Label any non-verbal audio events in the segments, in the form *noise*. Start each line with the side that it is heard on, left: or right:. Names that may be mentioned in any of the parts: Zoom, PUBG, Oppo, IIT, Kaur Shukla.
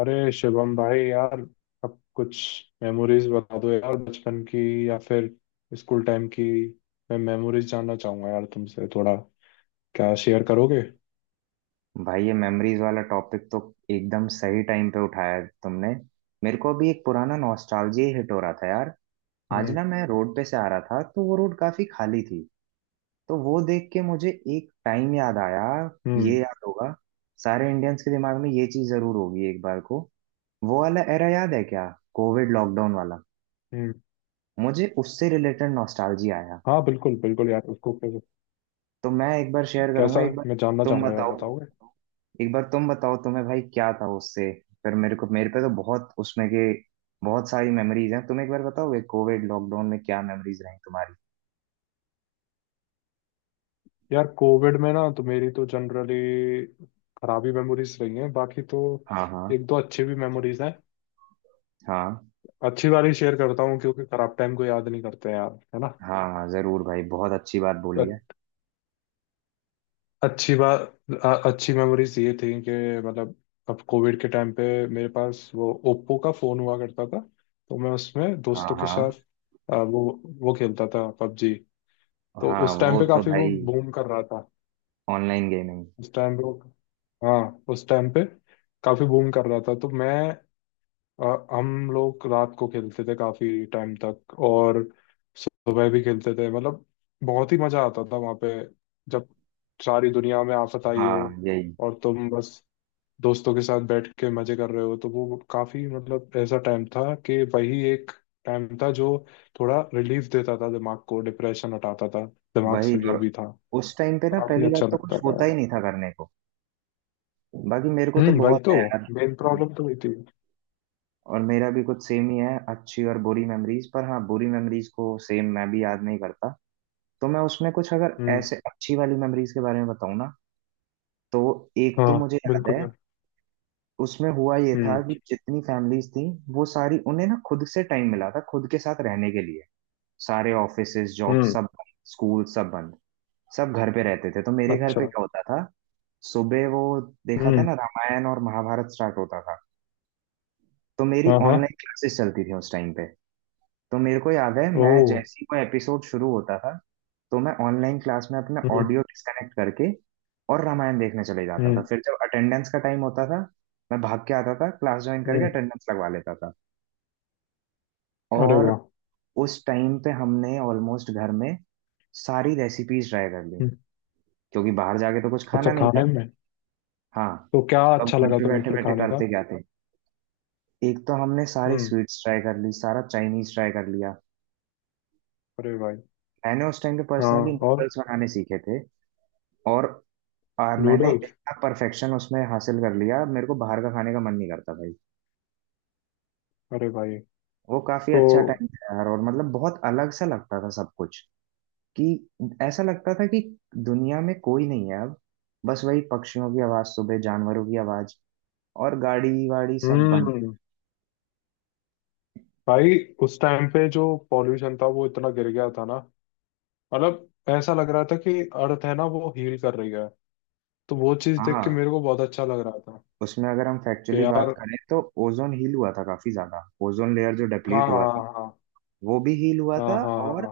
left: अरे शिवम भाई यार, अब कुछ मेमोरीज बता दो यार, बचपन की या फिर स्कूल टाइम की। मैं मेमोरीज जानना चाहूंगा यार तुमसे थोड़ा। क्या शेयर करोगे?
right: भाई ये मेमोरीज वाला टॉपिक तो एकदम सही टाइम पे उठाया तुमने। मेरे को अभी एक पुराना नॉस्टैल्जिया हिट हो रहा था यार। आज
left: हम्म।
right: ना मैं रोड पे से आ रहा था, तो वो रोड काफी खाली थी। तो वो देख के मुझे एक टाइम याद आया। ये
left: हम्म।
right: याद होगा, सारे इंडियंस के दिमाग में ये चीज जरूर होगी एक बार को। वो वाला एरा याद है क्या? कोविड लॉकडाउन वाला।
left: हम्म।
right: मुझे उससे रिलेटेड नॉस्टैल्जिया आया।
left: हाँ बिल्कुल बिल्कुल यार, उसको
right: तो मैं एक बार शेयर करूंगा।
left: कैसा
right: एक बार
left: मैं जानना
right: तुम
left: चाहूंगा यार,
right: बताओ,
left: बताओगे?
right: एक बार तुम बताओ तुम्हें भाई क्या था उससे, फिर मेरे को, मेरे पे तो बहुत उसमें के बहुत सारी मेमोरीज हैं। तुम एक बार बताओगे कोविड लॉकडाउन में क्या मेमोरीज रही तुम्हारी।
left: यार कोविड में ना तो मेरी तो जनरली खराब ही मेमोरीज रही हैं बाकी तो
right: हाँ, हाँ।
left: एक दो अच्छी भी मेमोरीज हैं।
right: हाँ।
left: अच्छी वाली शेयर करता हूँ क्योंकि खराब टाइम को याद नहीं करते यार, है
right: हाँ, हाँ जरूर भाई, बहुत अच्छी बात
left: ना।
right: बोली है।
left: अच्छी बात। अच्छी मेमोरीज ये थी कि मतलब अब कोविड के टाइम पे मेरे पास वो ओप्पो का फोन हुआ करता था। तो मैं उसमें
right: हाँ,
left: दोस्तों के
right: हाँ।
left: साथ वो खेलता था पबजी। तो
right: हाँ,
left: उस टाइम
right: वो
left: पे
right: तो
left: काफी वो
right: भाई
left: बूम कर रहा था।
right: Online gaming.
left: उस टाइम पे वो, हाँ, उस टाइम पे काफी बूम कर रहा था तो मैं, अ, हम लोग रात को खेलते थे काफी टाइम तक, और सुबह भी खेलते थे मतलब बहुत ही मजा आता था वहां पे। जब सारी दुनिया में आफत आई हो,
right: हाँ, यही।
left: और तुम बस दोस्तों के साथ बैठ के मजे कर रहे हो, तो वो काफी मतलब ऐसा टाइम था कि वही एक टाइम था जो थोड़ा रिलीफ देता था, दिमाग को डिप्रेशन हटाता था दिमाग
right: वही,
left: से जो
right: और
left: भी था।
right: उस टाइम पे ना
left: काफी
right: पहली बात
left: अच्छा
right: तो
left: लगता
right: कुछ
left: था
right: होता
left: यार।
right: ही नहीं था करने को। बाकी मेरे को तो
left: हम्म, वही
right: बहुत
left: तो
right: है यार।
left: मेन प्रॉब्लम तो वही थी।
right: और मेरा भी कुछ सेम ही है अच्छी और बुरी मेमोरीज पर। हाँ, बुरी मेमोरीज को सेम मैं भी याद नहीं करता। तो मैं उसमें कुछ अगर
left: हम्म।
right: ऐसे अच्छी वाली मेमोरीज के बारे में बताऊँ ना, तो एक तो
left: हाँ
right: मुझे याद
left: बिल्कुल
right: है,
left: यार।
right: उसमें हुआ ये था
left: हम्म।
right: कि जितनी फैमिलीज थी, वो सारी, उन्हें ना खुद से टाइम मिला था खुद के साथ रहने के लिए। सारे ऑफिसेज, जॉब
left: हम्म।
right: सब बंद, स्कूल सब बंद, सब घर पे रहते थे। तो मेरे घर पे
left: अच्छा।
right: क्या होता था, सुबह वो देखा था
left: हम्म।
right: ना, रामायण और महाभारत स्टार्ट होता था। तो मेरी
left: हाँ हाँ।
right: ऑनलाइन क्लासेस चलती थी उस टाइम पे। तो मेरे को याद है,
left: ओ।
right: मैं जैसे ही कोई एपिसोड शुरू होता था तो मैं ऑनलाइन क्लास में अपना
left: हम्म।
right: ऑडियो डिस्कनेक्ट करके और रामायण देखने चले जाता था।
left: हम्म।
right: फिर जब अटेंडेंस का टाइम होता था, मैं भाग के आता था, क्लास ज्वाइन करके
left: हम्म।
right: अटेंडेंस लगवा लेता था।
left: अरे
right: और
left: वाह।
right: उस टाइम पे हमने ऑलमोस्ट घर में सारी रेसिपीज ट्राई कर ली,
left: हम्म।
right: क्योंकि बाहर जाके तो कुछ
left: अच्छा,
right: खाना नहीं
left: खाने
right: था।
left: में?
right: हाँ।
left: तो क्या
right: अब
left: अच्छा
right: घर
left: लगा
right: पे
left: तुम्हें
right: बैठे
left: फिर
right: बैठे
left: खाने का?
right: करते क्या थे। एक तो हमने सारी
left: हम्म।
right: स्वीट्स ट्राई कर ली, सारा चाइनीज ट्राई कर लिया।
left: अरे भाई।
right: मैंने उस टाइम पे
left: हाँ।
right: पर्सनली
left: और?
right: नूडल्स बनाने सीखे थे। और मैंने
left: नूडल्स?
right: इतना परफेक्शन उसमें हासिल कर लिया, मेरे को बाहर का खाने का मन नहीं करता भाई।
left: अरे भाई।
right: वो काफी
left: तो
right: अच्छा टाइम था यार, और मतलब बहुत अलग सा लगता था सब कुछ। कि ऐसा लगता था कि दुनिया में कोई नहीं है अब। बस वही पक्षियों की आवाज, सुबह जानवरों की आवाज, और गाड़ी वाड़ी सब बंद।
left: हम्म। भाई उस टाइम पे जो पॉल्यूशन था वो इतना गिर गया था ना, मतलब ऐसा लग रहा था कि अर्थ है ना वो हील कर रही है। तो वो चीज देख के
right: हाँ,
left: मेरे को बहुत अच्छा लग रहा था
right: उसमें अगर हम
left: कि
right: फैक्चुअली बात
left: यार।
right: करें तो ओजोन हील हुआ था काफी ज्यादा। ओजोन लेयर जो
left: हाँ
right: डिप्लीट हुआ
left: हाँ
right: था,
left: हाँ
right: वो भी हील हुआ
left: हाँ।
right: था।
left: हाँ हाँ
right: और
left: हाँ।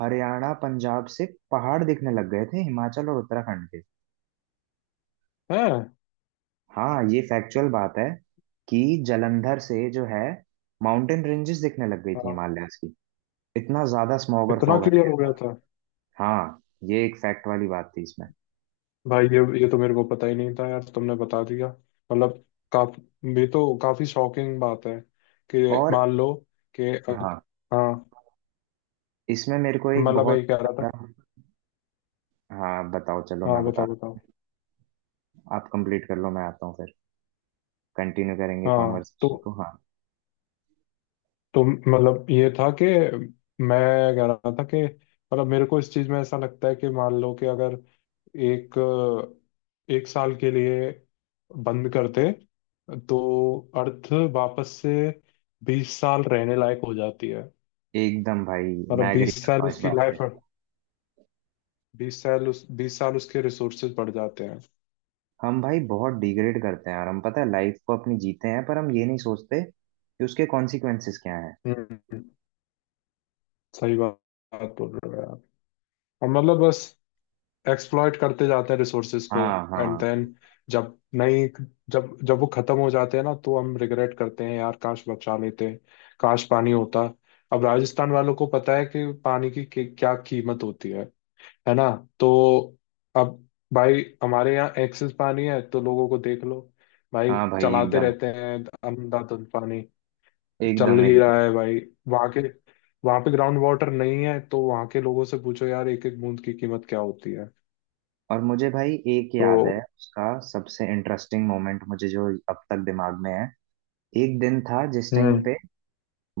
right: हरियाणा, पंजाब से पहाड़ दिखने लग गए थे, हिमाचल और उत्तराखंड के।
left: हैं?
right: हाँ, ये फैक्चुअल बात है कि जलंधर से जो है माउंटेन रेंजेस दिखने लग गई थी
left: हाँ।
right: हिमालयाज की। इतना ज्यादा स्मॉग और
left: इतना
right: फॉग हट
left: क्लियर
right: गया
left: हो गया
right: था।
left: था।
right: हाँ, ये एक फैक्ट वाली बात थी इसमें।
left: भाई ये तो मेरे को पता ही नहीं था यार, तो तुमने बता दिया। मतलब काफी, ये तो काफी शॉकिंग बात है। कि
right: और
left: मान लो कि
right: हाँ,
left: हाँ।
right: इसमें मेरे को एक
left: मतलब
right: बहुत
left: यही कह रहा था।
right: ज्यादा- हाँ बताओ, चलो
left: हाँ
right: मैं बता,
left: बताओ बताओ।
right: आप कंप्लीट कर लो, मैं आता हूँ, फिर कंटिन्यू करेंगे
left: हाँ। तो
right: कॉन्वर्सेशन को। हाँ,
left: मतलब ये था कि मैं कह रहा था कि मतलब मेरे को इस चीज में ऐसा लगता है कि मान लो कि अगर एक एक साल के लिए बंद करते तो अर्थ वापस से 20 साल रहने लायक हो जाती है।
right: एकदम भाई,
left: और अब
right: मैं एग्री
left: बीस
right: करता
left: साल
right: हूँ इस
left: उसकी
right: बात
left: लाइफ,
right: पे।
left: 20 साल उस 20 साल उसके रिसोर्सेज बढ़ जाते हैं।
right: हम भाई बहुत डिग्रेड करते हैं यार हम, पता है लाइफ को अपनी जीते हैं, पर हम ये नहीं सोचते कि उसके कॉन्सिक्वेंसेस क्या हैं।
left: हम्म। सही बात। बात बोल रहे हो यार। और मतलब बस एक्सप्लॉइट करते जाते हैं रिसोर्सेज को।
right: हाँ,
left: एंड देन,
right: हाँ।
left: जब नहीं, जब जब वो खत्म हो जाते हैं ना तो हम रिग्रेट करते हैं यार, काश बचा लेते, काश पानी होता। अब राजस्थान वालों को पता है कि पानी की क्या कीमत होती है ना। तो अब भाई, हमारे यहाँ एक्सेस पानी है तो लोगों को देख लो, भाई,
right: हाँ भाई,
left: चलाते
right: एकदम
left: रहते हैं अंधाधुंध पानी। चल
right: एकदम
left: ही
right: एकदम।
left: रहा है भाई। वहां के वहां पे ग्राउंड वाटर नहीं है तो वहां के लोगों से पूछो यार, एक एक बूंद की कीमत क्या होती है।
right: और मुझे भाई एक
left: तो
right: याद है, उसका सबसे इंटरेस्टिंग मोमेंट मुझे, जो अब तक दिमाग में है। एक दिन था जिस टाइम
left: हम्म।
right: पे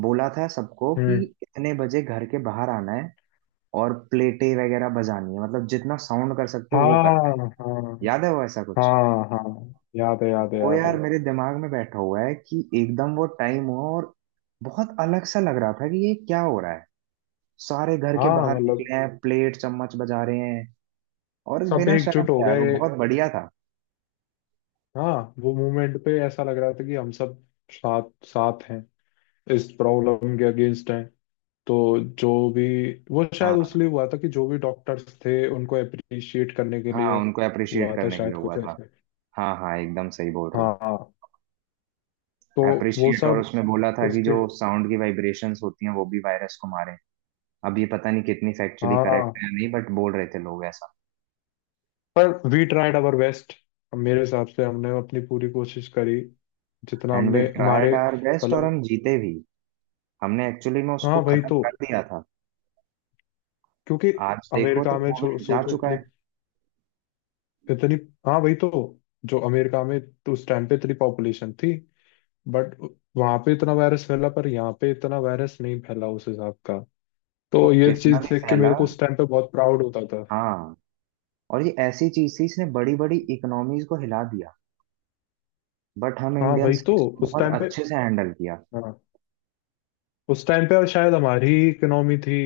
right: बोला था सबको कि
left: हम्म।
right: इतने बजे घर के बाहर आना है और प्लेटें वगैरह बजानी है, मतलब जितना साउंड कर सकते हो वो कर।
left: हाँ। हाँ
right: याद है वो, ऐसा कुछ।
left: हाँ। हाँ याद है याद है
right: वो
left: याद है।
right: यार मेरे दिमाग में बैठा हुआ है कि एकदम वो टाइम हुआ, और बहुत अलग सा लग रहा था कि ये क्या हो रहा है। सारे घर के
left: हाँ,
right: बाहर निकले
left: मतलब
right: हैं, प्लेट चम्मच बजा रहे हैं, और
left: सब
right: बिना शर्म
left: एकजुट हो
right: के। यार वो
left: गए।
right: बहुत बढ़िया था।
left: हाँ, वो मूवमेंट पे ऐसा लग रहा था कि हम सब साथ साथ हैं, इस प्रॉब्लम के अगेंस्ट हैं। तो जो भी, वो शायद
right: हाँ।
left: उसलिए हुआ था कि जो भी डॉक्टर्स थे उनको अप्रिशिएट करने के लिए
right: हाँ, उनको अप्रिशिएट
left: हुआ था
right: करने के लिए
left: शायद, कुछ
right: हुआ था।
left: ऐसे।
right: हाँ, हाँ एकदम सही बोल रहे
left: हाँ
right: हो।
left: हाँ। तो वो
right: अप्रिशिएट, और
left: सब
right: उसमें बोला था कि
left: उसके।
right: जो साउंड की वाइब्रेशंस होती हैं वो भी वायरस को मारे। अब ये पता नहीं कितनी फैक्चुअली करेक्ट
left: हाँ।
right: है या नहीं, बट बोल रहे थे लोग ऐसा।
left: पर वी ट्राइड आवर बेस्ट, मेरे हिसाब से हमने अपनी पूरी कोशिश करी जितना
right: एंड वी
left: हमने
right: ट्राइड
left: हमारे
right: आवर बेस्ट, और हम
left: मतलब।
right: जीते भी। हमने एक्चुअली में उसको
left: हाँ वही
right: खत्म
left: तो,
right: कर दिया था।
left: क्योंकि
right: आज देखो तो
left: अमेरिका में छो-
right: कोविड जा
left: सोचो
right: चुका
left: इतनी
right: है,
left: इतनी। हाँ वही तो, जो अमेरिका में, तो उस टाइम पे इतनी पॉपुलेशन थी, बट वहां पे इतना वायरस फैला, पर यहाँ पे इतना वायरस नहीं फैला उस हिसाब का।
right: वो
left: तो ये
right: कितना
left: चीज
right: भी
left: देख के
right: फैला।
left: मेरे को उस टाइम पे बहुत प्राउड होता था।
right: हाँ, और ये ऐसी चीज थी, इसने बड़ी बड़ी इकोनॉमीज को हिला दिया। बट हम
left: हाँ भाई,
right: इंडियंस
left: तो उस
right: बहुत
left: टाइम पे,
right: अच्छे से हैंडल किया।
left: हाँ, उस टाइम पे शायद हमारी ही इकोनॉमी थी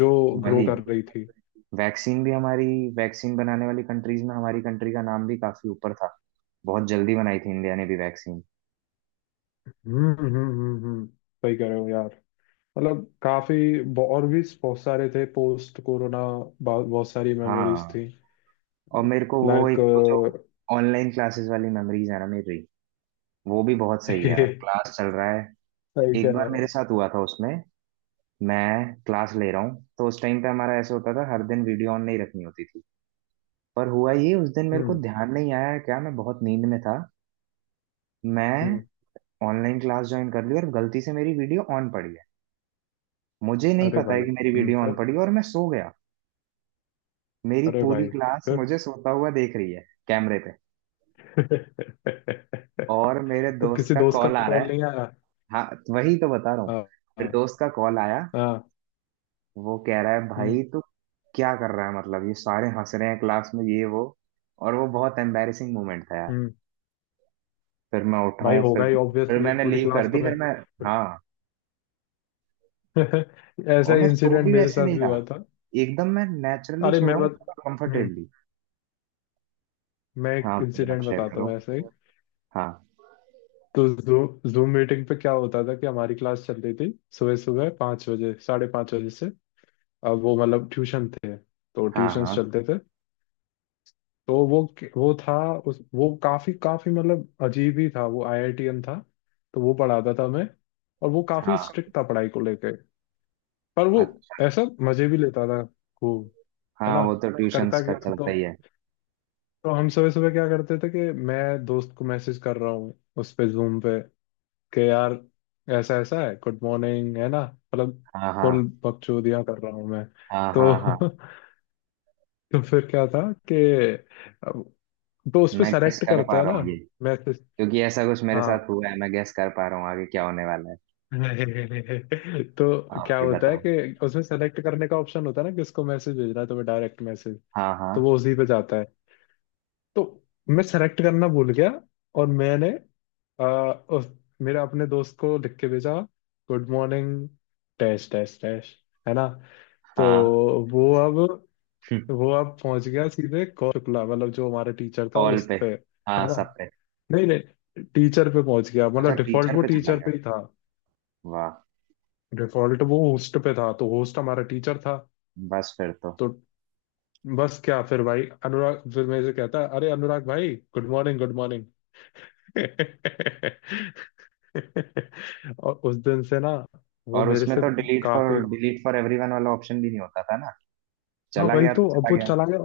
left: जो ग्रो
right: वही,
left: कर रही थी।
right: वैक्सीन भी हमारी, वैक्सीन बनाने वाली कंट्रीज में हमारी कंट्री का नाम भी काफी ऊपर था। बहुत जल्दी बनाई थी इंडिया ने भी वैक्सीन।
left: हम्म। सही कह रहे हो यार। मतलब काफी, ब- और भी बहुत सारे थे पोस्ट कोरोना, बहुत सारी मेमोरीज
right: हाँ,
left: थी।
right: और मेरे को वो
left: लाइक,
right: एक तो जो ऑनलाइन क्लासेस वाली मेमोरीज है ना मेरी, वो भी बहुत
left: *laughs*
right: सही है यार।
left: सही
right: क्लास चल रहा है,
left: कह
right: एक
left: रहे
right: बार मेरे
left: हो।
right: साथ हुआ था उसमें, मैं क्लास ले रहा हूँ, तो उस टाइम पे हमारा ऐसा होता था, हर दिन वीडियो ऑन नहीं रखनी होती थी। पर हुआ ये, उस दिन मेरे को
left: हम्म।
right: ध्यान नहीं आया क्या, मैं बहुत नींद में था। मैं
left: हम्म।
right: ऑनलाइन क्लास ज्वाइन कर ली और गलती से मेरी वीडियो ऑन पड़ी है। मुझे नहीं
left: अरे
right: पता है
left: भाई।
right: कि मेरी वीडियो ऑन
left: फिर।
right: पड़ी, और मैं सो गया। मेरी
left: अरे
right: पूरी
left: भाई।
right: क्लास मुझे सोता हुआ देख रही है कैमरे पे, और मेरे
left: *laughs* तो
right: दोस्त
left: किसी
right: का
left: दोस्त का
right: कॉल आ रहा
left: कॉल
right: है।
left: नहीं आया?
right: हाँ, वही तो बता रहा हूँ।
left: हाँ।
right: फिर
left: हाँ।
right: दोस्त का कॉल आया,
left: हाँ,
right: वो कह रहा है
left: हम्म।
right: भाई तू क्या कर रहा है, मतलब ये सारे हंस रहे हैं क्लास में ये वो। और वो बहुत एम्बैरेसिंग मोमेंट था यार।
left: हम्म।
right: फिर मैं उठा
left: भाई
right: हूँ, फिर
left: होगा ही
right: फिर
left: ऑब्वियसली,
right: मैंने
left: पूरी
right: लीव कर
left: क्लास तो,
right: दी, फिर
left: मैं
right: मैं, हाँ।
left: *laughs* ऐसा
right: और मैं सो
left: इंसिडेंट
right: भी
left: मेरे
right: वैसे
left: साथ
right: नहीं
left: भी
right: रहा,
left: हुआ था।
right: एकदम मैं नेचुरली
left: अरे
right: सो
left: मैं
right: रहा हूँ,
left: बत- हम्म।
right: कंफर्टेबली।
left: मैं
right: हाँ
left: एक
right: भाई आप
left: इंसिडेंट
right: शेयर
left: बताता
right: करो।
left: हूँ ऐसे ही।
right: हाँ,
left: तो जूम मीटिंग पे क्या होता था कि हमारी क्लास चल रही थी सुबह सुबह 5 बजे, 5:30 बजे से। अब वो मतलब ट्यूशन थे तो
right: हाँ।
left: ट्यूशन
right: हाँ,
left: चलते थे। तो वो था उस वो काफी काफी मतलब अजीब ही था, वो आईआईटीएन था। तो वो पढ़ाता था मैं, और वो काफी
right: हाँ।
left: स्ट्रिक्ट था पढ़ाई को लेके। पर वो
right: अच्छा।
left: ऐसा मजे भी लेता था खूब, है
right: हाँ,
left: ना।
right: वो तो मैं ट्यूशंस का कर चलता सकता
left: तो
right: ही है।
left: हम सुबह सुबह क्या करते थे कि मैं दोस्त को मैसेज कर रहा हूँ उस पे, जूम पे। कि यार, ऐसा ऐसा है, गुड मॉर्निंग, है ना, मतलब
right: हाँ,
left: फुल
right: हाँ।
left: बकचोदियां कर रहा हूँ मैं।
right: हाँ, हाँ, हाँ।
left: तो *laughs* तो फिर क्या था कि अब- तो उस पे
right: मैं गेस
left: सेलेक्ट
right: कर
left: करते
right: पा
left: हैं
right: रहा
left: ना
right: हूँ ये,
left: मैसेज।
right: क्योंकि ऐसा कुछ मेरे
left: हाँ
right: साथ हुआ है। मैं गेस कर पा रहा हूँ आगे क्या होने वाला है।
left: *laughs* तो
right: आप
left: क्या
right: ही
left: होता है
right: बताओ।
left: कि उसमें सेलेक्ट करने का ऑप्शन होता है ना, किसको मैसेज भेजना है तुम्हें, डायरेक्ट मैसेज।
right: हाँ, हाँ,
left: तो वो उसी पे जाता है। तो मैं सेलेक्ट करना भूल गया और मैंने आ, उस, मेरे अपने दोस्त को लिख के भेजा, good morning dash dash dash, है ना। तो
right: हाँ।
left: वो अब,
right: *laughs*
left: वो अब पहुंच गया सीधे कौर शुक्ला, मतलब जो हमारा टीचर था
right: ऑल
left: उस
right: पे?
left: पे,
right: हाँ,
left: है ना।
right: सब पे?
left: नहीं नहीं, टीचर पे पहुंच गया,
right: अच्छा,
left: मतलब डिफॉल्ट
right: टीचर
left: वो
right: पे चला
left: टीचर
right: गया।
left: पे ही था।
right: वाह,
left: डिफॉल्ट वो होस्ट पे था तो होस्ट हमारा टीचर था।
right: बस फिर तो।
left: तो बस क्या, फिर भाई अनुराग फिर मेरे से कहता है, अरे अनुराग भाई गुड मॉर्निंग गुड मॉर्निंग। *laughs* और उस दिन से ना वो
right: और
left: मेरे
right: उसमें
left: से
right: तो डिलीट फॉर,
left: काफी।
right: डिलीट फॉर एवरीवन वाला ऑप्शन भी नहीं होता था ना,
left: हाँ
right: चला
left: भाई,
right: गया तो
left: तो अब
right: चला
left: वो
right: गया।
left: चला गया।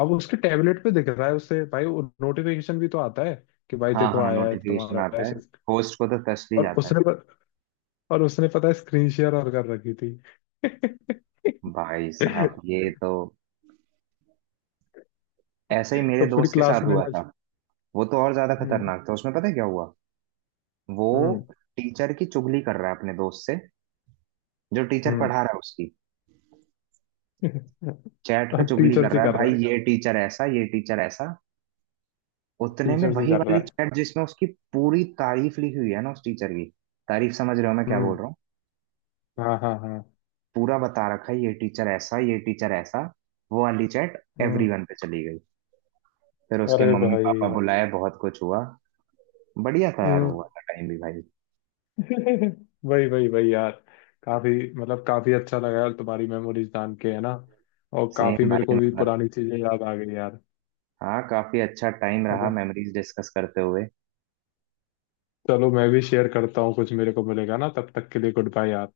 left: अब उसके टैबलेट पे दिख रहा है उससे, भाई नोटिफिकेशन भी तो आता है, कि भाई
right: हाँ,
left: देखो
right: हाँ,
left: आया है
right: नोटिफिकेशन
left: तुम्हारा
right: आता है,
left: ऐसे।
right: होस्ट को तो टच भी
left: और
right: जाता है।
left: और उसने पता है स्क्रीन शेयर और कर रखी थी। *laughs*
right: भाई साहब, ये तो ऐसा ही मेरे
left: तो पूरी
right: दोस्त के
left: क्लास
right: साथ
left: ने
right: हुआ
left: मेरे
right: था।
left: से-,
right: वो तो और ज्यादा
left: हम्म।
right: खतरनाक था, उसमें पता है क्या हुआ। वो
left: हम्म।
right: टीचर की चुगली कर रहा है अपने दोस्त से, जो टीचर
left: हम्म।
right: पढ़ा रहा है उसकी।
left: *laughs* टीचर
right: चैट पे चुगली कर
left: से
right: रहा है
left: कर
right: भाई,
left: रहा है।
right: ये गजब, टीचर ऐसा, ये टीचर ऐसा। उतने में
left: टीचर से
right: वही
left: कर रहा
right: वाली
left: है।
right: चैट जिसमें उसकी पूरी तारीफ लिखी हुई है ना उस टीचर की। तारीफ, समझ रहे हो मैं क्या बोल
left: हम्म।
right: रहा हूँ।
left: हाँ हाँ हाँ।
right: पूरा बता रखा है, ये टीचर ऐसा, ये टीचर ऐसा। वो वाली चैट
left: हम्म।
right: एवरीवन पे चली गई। फिर उसके
left: अरे
right: मम्मी पापा
left: भाई।
right: बुलाए, बहुत कुछ हुआ। बढ़िया था यार वो
left: हम्म।
right: वाला टाइम भी भाई।
left: *laughs* वही वही वही यार, काफी मतलब काफी अच्छा लगा यार तुम्हारी मेमोरीज जान के, है ना। और काफी
right: सेम
left: मेरे
right: भाई,
left: को भी
right: मतलब।
left: पुरानी चीजें याद आ गई यार।
right: हाँ, काफी अच्छा टाइम रहा
left: अब-
right: मेमोरीज डिस्कस करते हुए।
left: चलो मैं भी शेयर करता हूँ कुछ, मेरे को मिलेगा ना तब तक के लिए, गुड बाय यार।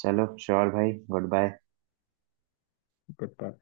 right: चलो श्योर भाई, गुड बाय।
left: Good bye.